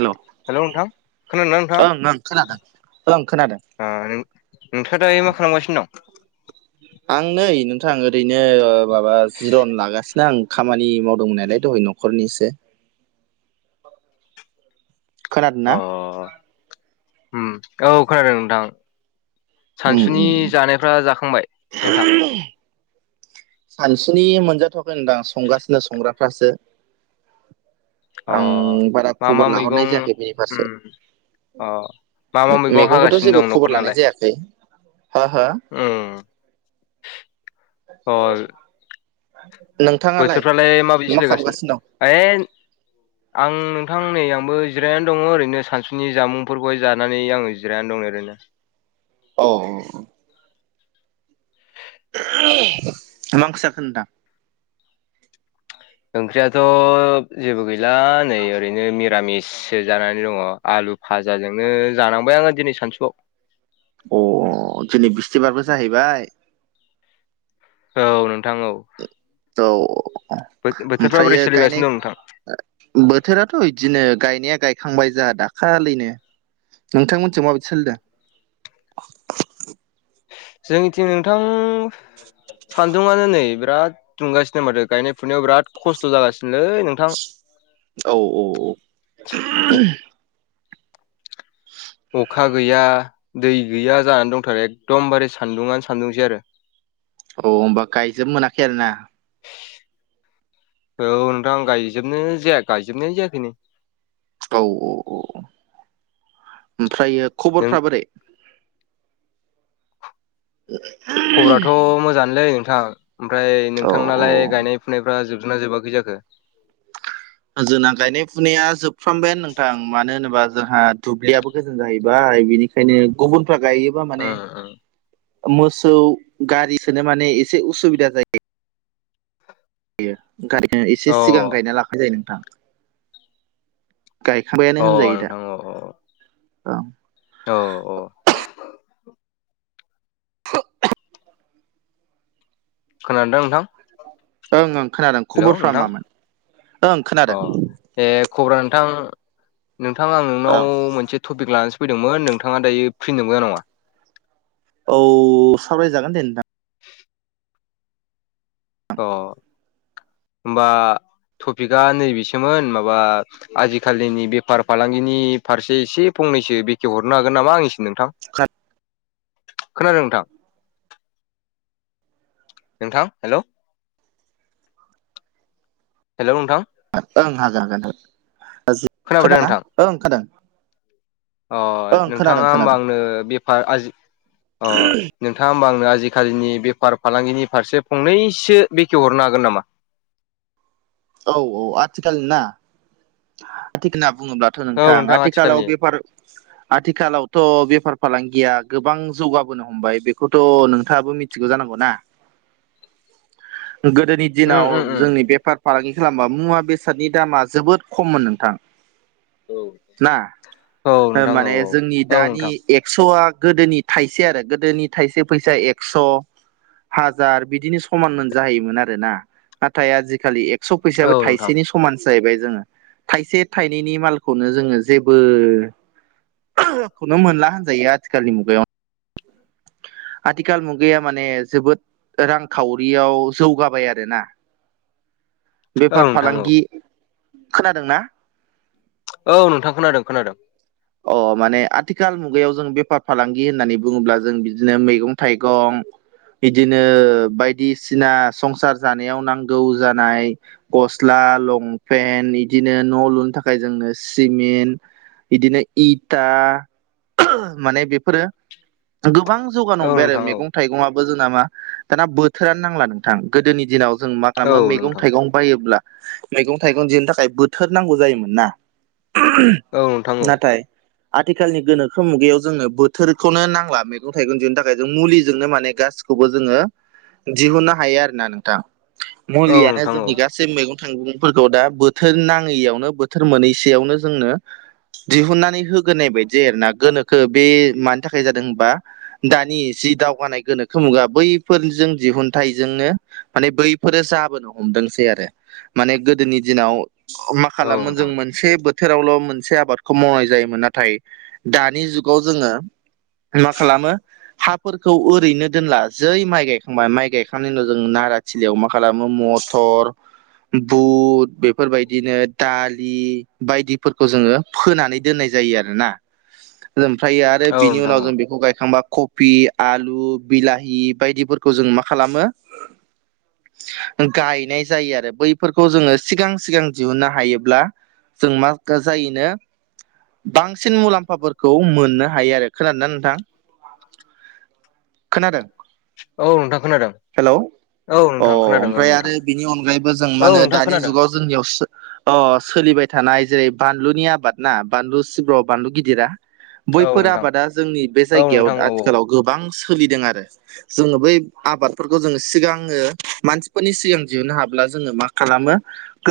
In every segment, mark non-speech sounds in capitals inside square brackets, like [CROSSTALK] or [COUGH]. हेल' ओं हेल' नोंथां खोनादों ना ओं खोनादों नोंथाङा? ओं खोनादों ओ नों-नोंथाङा दायो मा खालामगासिनो दं? आं नै नोंथां ओरैनो माबा जिरन लागासिनो आं खामानि मावदोंमोननालाय दहाय न' खरनि एसे खोनादों अ ना ओम औ खोनादों नोंथां उम सानसुनि उम जानायफ्रा जाखांबाय नोंथां? सानसुनि मोनजाथ'वाखै नोंथां संगासिनो संग्राफ्रासो अ आं बारा मा मा खबर लाहरनाय मैगं जायाखै बेनि फारसे उम अ मा मा मैगं मेगंखौथ' हागासिनो दं जेबो खबर लानाय जायाखै हा हो ओ‌ अ नोंथां बोथोरफ्रालाय माबायदि सोलिगासिनो [UNINTELLIGIBLE] आं नोंथां नै आंबो जिरायनानै दङ ओरैनो सानसुनि जामुंफोरखौहाय जानानै आङो जिरायनो दं ओरैनो औ औ औ [UNINTELLIGIBLE] मा ओंख्रि जाखो नोंथां ओंख्रियाथ' जेबो गैला नै ओरैनो मिरामिससो जानानै दङ आलु फाजाजोंनो जानांबाय आङो दिनै सानसुआव अ दिनै बिसथिबारबो जाहैबाय औ नोंथां औ औ बोथोरफ्रा बोरै ओमफ्रायो सोलिगासिनो गायनाय दं नोंथां बोथोराथ' इदिनो गायनाया गायखांबाय जोंहा दाखालिनो नोंथांमोनथिं माबायदि सोलिदों? जोंनिथिं नोंथां सान्दुङानो नै बिराद दुंगासिनो माथो गायनाय फुनायाव बिराद खस्थ' जागासिनोलै नोंथां औ औ [INAUDIBLE] अखा गैया दै गैया जानानै दंथारो एखदमबारे सान्दुङानो सान्दुंसै आरो [INAUDIBLE] औ होमबा गायजोबबो मोनाखै आरो ना। औ नोंथां आं गायजोबनो जाया गायजोबनाय जायाखैनो। औ ओमफ्राय नों खबरफ्रा बोरै? ओम। खबराथ' मोजाङानोलै नोंथां। ओमफ्राय औ औ नोंथांनालाय गायनाय फुनायफ्रा जोबदोंना जोबाखै जाखो। जोंना गायनाय फुनाया जोबफ्रामबायो नोंथां मानो होनोबा जोंहा दुब्लियाबो गोजान जाहैबाय। बिनिखाय बेखायनो गुबुनफ्रा गायोबा माने ओं मोसौ गारि सोनो माने एसे उसुबिदा जायो। गारिखौ एसे सिगां ओं गायना लाखानाय जायो नोंथां। गायखांबायानो अ होनजायो दा नोंथां अ ओं। औ औ। [UNINTELLIGIBLE] खोनादों ना नोंथां। ओं ओं खोनादों हेलौ खबरफ्रा नोंथां मामोन ओं अ खोनादों। ए खबरा नोंथां नोंथां आं ओं नोंनाव मोनसे टपिक लानोसो फैदोंमोन नोंथाङा दायो फ्रिनो नंगौना नङा। औ सावरायजागोन दे नोंथां। [INAUDIBLE] अ होनबा टपिकआ नैबेसोमोन माबा आजिखालिनि बेफार फालांगिनि फारसे एसे फंनैसो बेखेव हरनो हागोन नामा आं एसे नोंथां खोनादों नोंथां। नोंथां हेलौ। हेल' नोंथां। ओं हागोन हागोन खोनाबाय दा खादोंना नोंथां ओं खोनादों। अ ओं खोनादों नोंथाङा होमबा खोनादों आंनो बेफार आजि अ नोंथाङ होमबा आंनो आजिखालिनि बेफार फालांगिनि फारसे फंनैसो बेखेवहरनो हागोन नामा। औ औ आथिखालनि ना। आथिखालाव बुङोब्लाथ' औ नोंथां आथिखालनि आथिखालाव बेफार [INAUDIBLE] आथिखालावथ' बेफार फालांगिया गोबां जौगाबोनो हमबाय बेखौथ' नोंथाङाबो मिथि मिथिगौ जानांगौ ना। [INAUDIBLE] गोदोनि उम दिनाव उम उम जोंनि बेफार फालांगि खालामबा मुवा बेसादनि दामा जोबोद खममोन नोंथां ना औ नोंथां औ माने जोंनि औ दानि नोंथां एक्स'आ गोदोनि थाइसे आरो गोदोनि थाइसे फैसाया एक्स'। हाजार बिदिनो समान मोन जाहैयोमोन आरोना। नाथाय आजिखालि एक्स' औ फैसायाबो नोंथां थाइसेनि समान जाहैबाय जोङो थाइसे थाइनैनि मालखौनो जोङो जेबो खौनो मोनला होनजायो आथिखालनि मुगायाव। आथिखाल मुगाया माने जोबोद रांखावरियाव जौगाबाय आरोना। [INAUDIBLE] बेफार औ फालांगि खोनादों ना। औ नोंथां खोनादों खोनादों। अ माने आथिखाल मुगायाव जों बेफार फालांगि होननानै बुङोब्ला जों बिदिनो मैगं थाइगं बिदिनो बायदिसिना संसार जानायाव नांगौ जानाय गस्ला लंपेन्ट इदिनो न' लुनो थाखाय जोंनो सिमिन्ट बिदिनो इटा माने बेफोरो गोबां जौगानो औ हमबाय आरो नोंथां औ मैगं थाइगं आबो जोंना मा दाना बोथोरानो नांला नोंथां गोदोनि दिनाव जों मा औ खालामो मैगं नोंथां थाइगं बायोब्ला मैगं थाइगं जेनि थाखाय बोथोर नांगौ जायोमोन ना। औ नोंथां औ नाथाय आथिखालनि गोनोखो मुगायाव जोंङो बोथोरखौनो नांला मैगं थाइगं दिहोनो थाखाय जों मुलिजोंनो माने गासै खौबो जोङो दिहुननो हायो आरोना नोंथां औ मुलियानो नोंथां औ जोंनि गा सै मैगं थाइगंफोरखौ दा बोथोर नाङैयावनो बोथोर मोनैसेयावनो जोंनो दिहुननानै होग्रोनाय बायदि जायो आरोना गोनोखो बे मानि थाखाय जादों होनबा दानि जि दावगानाय गोनोखो मुगा बैफोरजों दिहुनथाइजोंनो माने बैफोरो जाबोनो हमदोंसै आरो माने गोदोनि दिनाव मा औ खालामोन जों नोंथां मोनसे बोथोरावल' मोनसे आबादखौ मावनाय जायो मोन नाथाय दानि जुगाव जोङो मा खालामो हाफोरखौ ओरैनो दोनला जै माइ गायखांबाय माइ गायखांनायनि उनाव जों नारा थिलियाव मा खालामो मथर बुट बेफोरबायदिनो दालि बायदिफोरखौ जोङो फोनानै दोननाय जायो आरोना ओमफ्रायो आरो औ बिनि उनाव नोंथां औ जों बेखौ गायखांबा ख फि आलु बिलाहि बायदिफोरखौ जों मा खालामो गायनाय जायो आरो बैफोरखौ जोङो सिगां सिगां दिहुननो हायोब्ला जों मा जायोनो बांसिन मुलाम्फाफोरखौ मोननो हायो आरो खोनादोंना नोंथां खोनादों? औ नोंथां खोनादोंं। हेलौ अ ओमफ्राय आरो बिनि अनगायैबो जों मा औ होनो नोंथां दानि खोनादों जुगाव जोंनियाव सोलिबाय थानाय जेरै बानलुनि आबाद ना बानलु सिब्र बानलु गिदिरा औ बैफोर नोंथां आबादा जोंनि बे औ जायगायाव नोंथां औ आथिखालाव गोबां सोलिदों आरो जोङो बै आबादफोरखौ जोङो सिगाङो मानसिफोरनि सिगां दिहुननो हाब्ला जोङो मा खालामो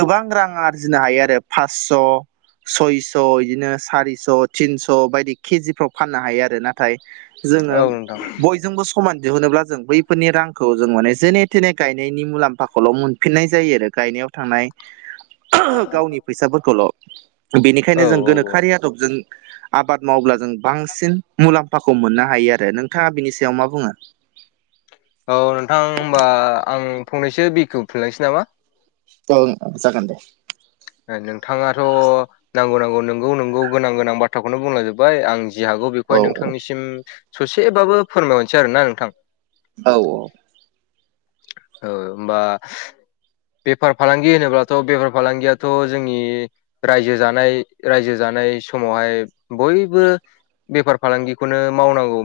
गोबां रां आरजिनो हायो आरो फासस' सय स' बिदिनो सारिस' थिनस' बायदि केजिफ्राव फाननो हायो आरोना। [UNINTELLIGIBLE] जोङो औ नोंथां औ बयजोंबो खमान दिहुनोब्ला जों बैफोरनि रांखौ जों माने जेने थेने गायनायनि मुलाम्फाखौल' मोन फिननाय जायो आरो गायनायाव थांनाय [INAUDIBLE] गावनि फैसाफोरखौल' बेनिखायनो औ जों गोनोखोआरि आदबजों आबाद मावब्ला जों बांसिन मुलाम्फाखौ मोननो हायो आरो नोंथाङा बिनि सायाव मा बुङो? औ नोंथां होमबा आं फंनैसो बिखेवफिनलांनोसै नामा। ओं जागोन दे नोंथाङाथ' नांगौ नांगौ नोंगौ नोंगौ गोनां गोनां बाथ्राखौनो बुंलांजोबबाय आं जि हागौ बेखौहाय औ नोंथांनिसिम ससेबाबो फोरमायहरनोसै आरोना नोंथां औ औ ओ होमबा बेफार फालांगि होनोब्लाथ' बेफार फालांगियाथ' जोंनि रायजो जानाय रायजो जानाय समावहाय बयबो बेफार फालांगिखौनो मावनांगौ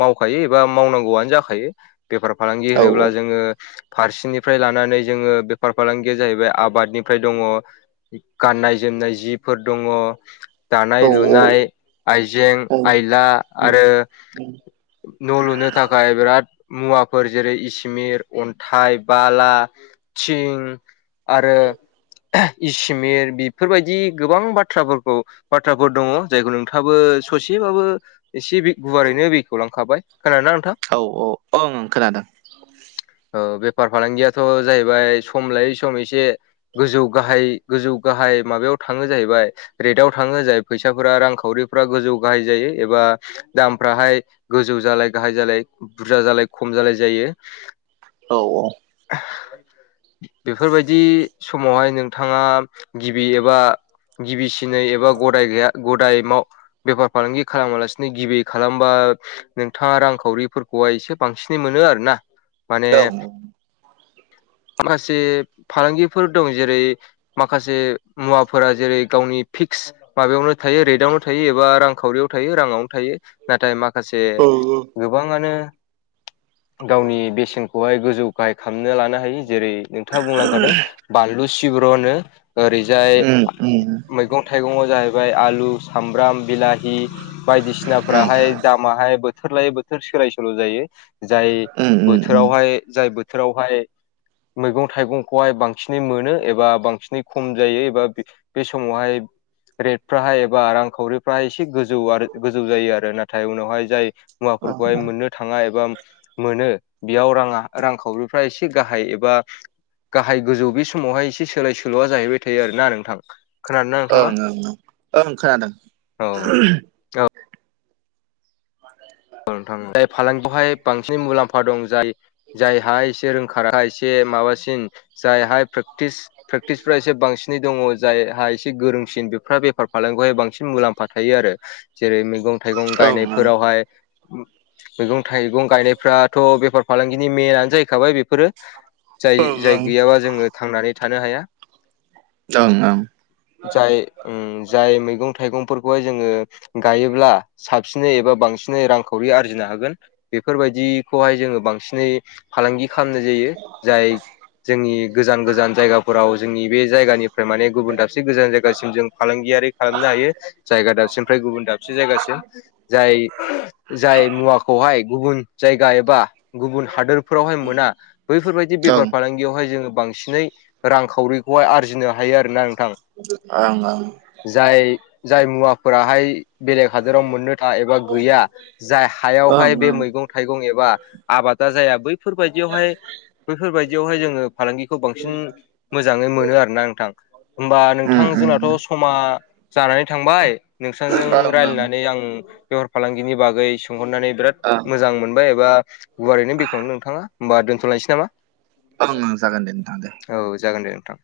मावखायो एबा मावनांगौआनो जाखायो बेफार फालांगि औ होनोब्ला फारसेनिफ्राय लानानै जोङो बेफार फालांगिया जाहैबाय आबादनिफ्राय दङ गाननाय जोमनाय जिफोर दङ। दानाय औ लुनाय आइजें औ औ आयला आरो न' लुनो थाखाय बिराद मुवाफोर जेरै इ‌ मिर अन्थाइ बाला थिं आरो इसिमट बेफोरबायदि गोबां बाथ्राफोरखौ बाथ्राफोर दङ जायखौ नोंथाङाबो ससेबाबो एसे बे गुवारैनो बेखौ लांखाबाय खोनादोंना नोंथां? औ औ ओंं खोनादों। औ बेफार फालांगियाथ' जाहैबाय सम लायै सम एसे गोजौ गाहाय गोजौ गाहाय माबायाव थाङो जाहैबाय। रेटाव थाङो जाय फैसाफोरा रांखावरिफोरा गोजौ गाहाय जायो एबा दामफ्राहाय गोजौ जालाय गाहाय जालाय बुरजा जालाय खम जालाय जायो। औ औ। बेफोरबायदि समावहाय नोंथाङा गिबि एबा गिबिसिनै एबा गदाय गैया गदाय मा बेफार फालांगि खालामालासिनो गिबि खालामबा। नोंथाङा रांखावरिफोरखौहाय एसे बांसिनै मोनो आर ना माने औ माखासे फालांगिफोर दं जेरै माखासे मुवाफोरा जेरै गावनि फिक्स माबायावनो थायो रेदावनो थायो एबा रांखावरियाव थायो राङावनो। थायो नाथाय माखासे औ गोबाङानो गावनि बेसेनखौहाय गोजौ गाहाय खालामनो लानो हायो जेरै नोंथाङा बुंलांखादों। बानलु सिब्र'नो ओरैजाय औ मैगं। थाइगङाव जाहैबाय आलु सामब्राम बिलाहि बायदिसिनाफ्राहाय दाम माहाय बोथोर लायै बोथोर सोलाय सोल' जायो। जाय उम उम उम उम बोथोरावहाय जाय बोथोरावहाय मैगं थाइगंखौहाय बांसिनै मोनो एबा बांसिनै खम जायो एबा बे समावहाय रेट फ्राहाय एबा रांखावरिफ्राहाय एसे गोजौ आरो गोजौ जायो आरो नाथाय उनावहाय जाय ओं मुवाफोरखौहाय मोननो थाङा एबा मोनो बेयाव राङा रांखावरिफ्रा एसे गाहाय एबा गाहाय गोजौ बे समावहाय एसे सोलाय सोल'या जाहैबाय थायो आरोना नोंथां। खोनादोंना नोंथाङा ओं ओं ओं खोनादों औ। औ मानो होनोब्ला नोंथां जाय फालांगियावहाय बांसिन मुलामफा दं जाय जायहा एसे रोंखा एसे माबासिन जायहा प्रेक्टिस प्रेक्टिसफ्रा एसे बांसिनै दङ। जायहा एसे गोरोंसिन बेफोरहा बेफार फालांगियावहाय बांसिन मुलामफा थायो आरो जेरै मैगं थाइगं ओं ओं गायनायफोरावहाय मैगं थाइगं गायनायफ्राथ' बेफार फालांगिनि मेनानो जाहैखाबाय बेफोरो। जाय ओं ओं जाय गैयाबा जोङो थांनानै थानो हाया। ओं ओं जाय उम जाय मैगं थाइगंफोरखौहाय जोङो गायोब्ला साबसिनै एबा बांसिनै रां खावरि आरजिनो हागोन। बेफोरबायदिखौहाय जोङो बांसिनै फालांगि खालामनाय जायो। जाय जोंनि गोजान गोजान जायगाफोराव जोंनि बे जायगानिफ्राय माने गुबुन दाबसे गोजान जायगासिम जों फालांगियारि खालामनो हायो जायगा दाबसेनिफ्राय गुबुन दाबसे जायगासिम जाय जाय मुवाखौहाय गुबुन जायगा एबा गुबुन हादोर फोरावहाय मोना बैफोरबायदि बेफार ओं ओं फालांगि। बेयावहाय जोङो बांसिनै रांखावरिखौहाय आरजिनो हायो आरोना ओं ओं जाय जाय मुवाफोराहाय बेलेग हादोराव मोननो था एबा गैया। जाय ओं हायावहाय बे मैगं थाइगं एबा आबादा जाया बैफोरबायदियावहाय बैफोरबायदियावहाय जोङो फालांगिखौ बांसिन मोजाङै मोनो आरोना नोंथां। होमबा नोंथां जोंनाथ' समा जानानै थांबाय नोंसोरजों ओं रायलायनानै आं बेफार फालांगिनि बागै सोंहरनानै बिराद ओं मोजां मोनबाय एबा गुवारैनो बेखनो नोंथाङा होनोमबा दोनथ'लायनोसै नामा? ओं ओ जागोन दे नोंथां दे औ जागोन दे नोंथां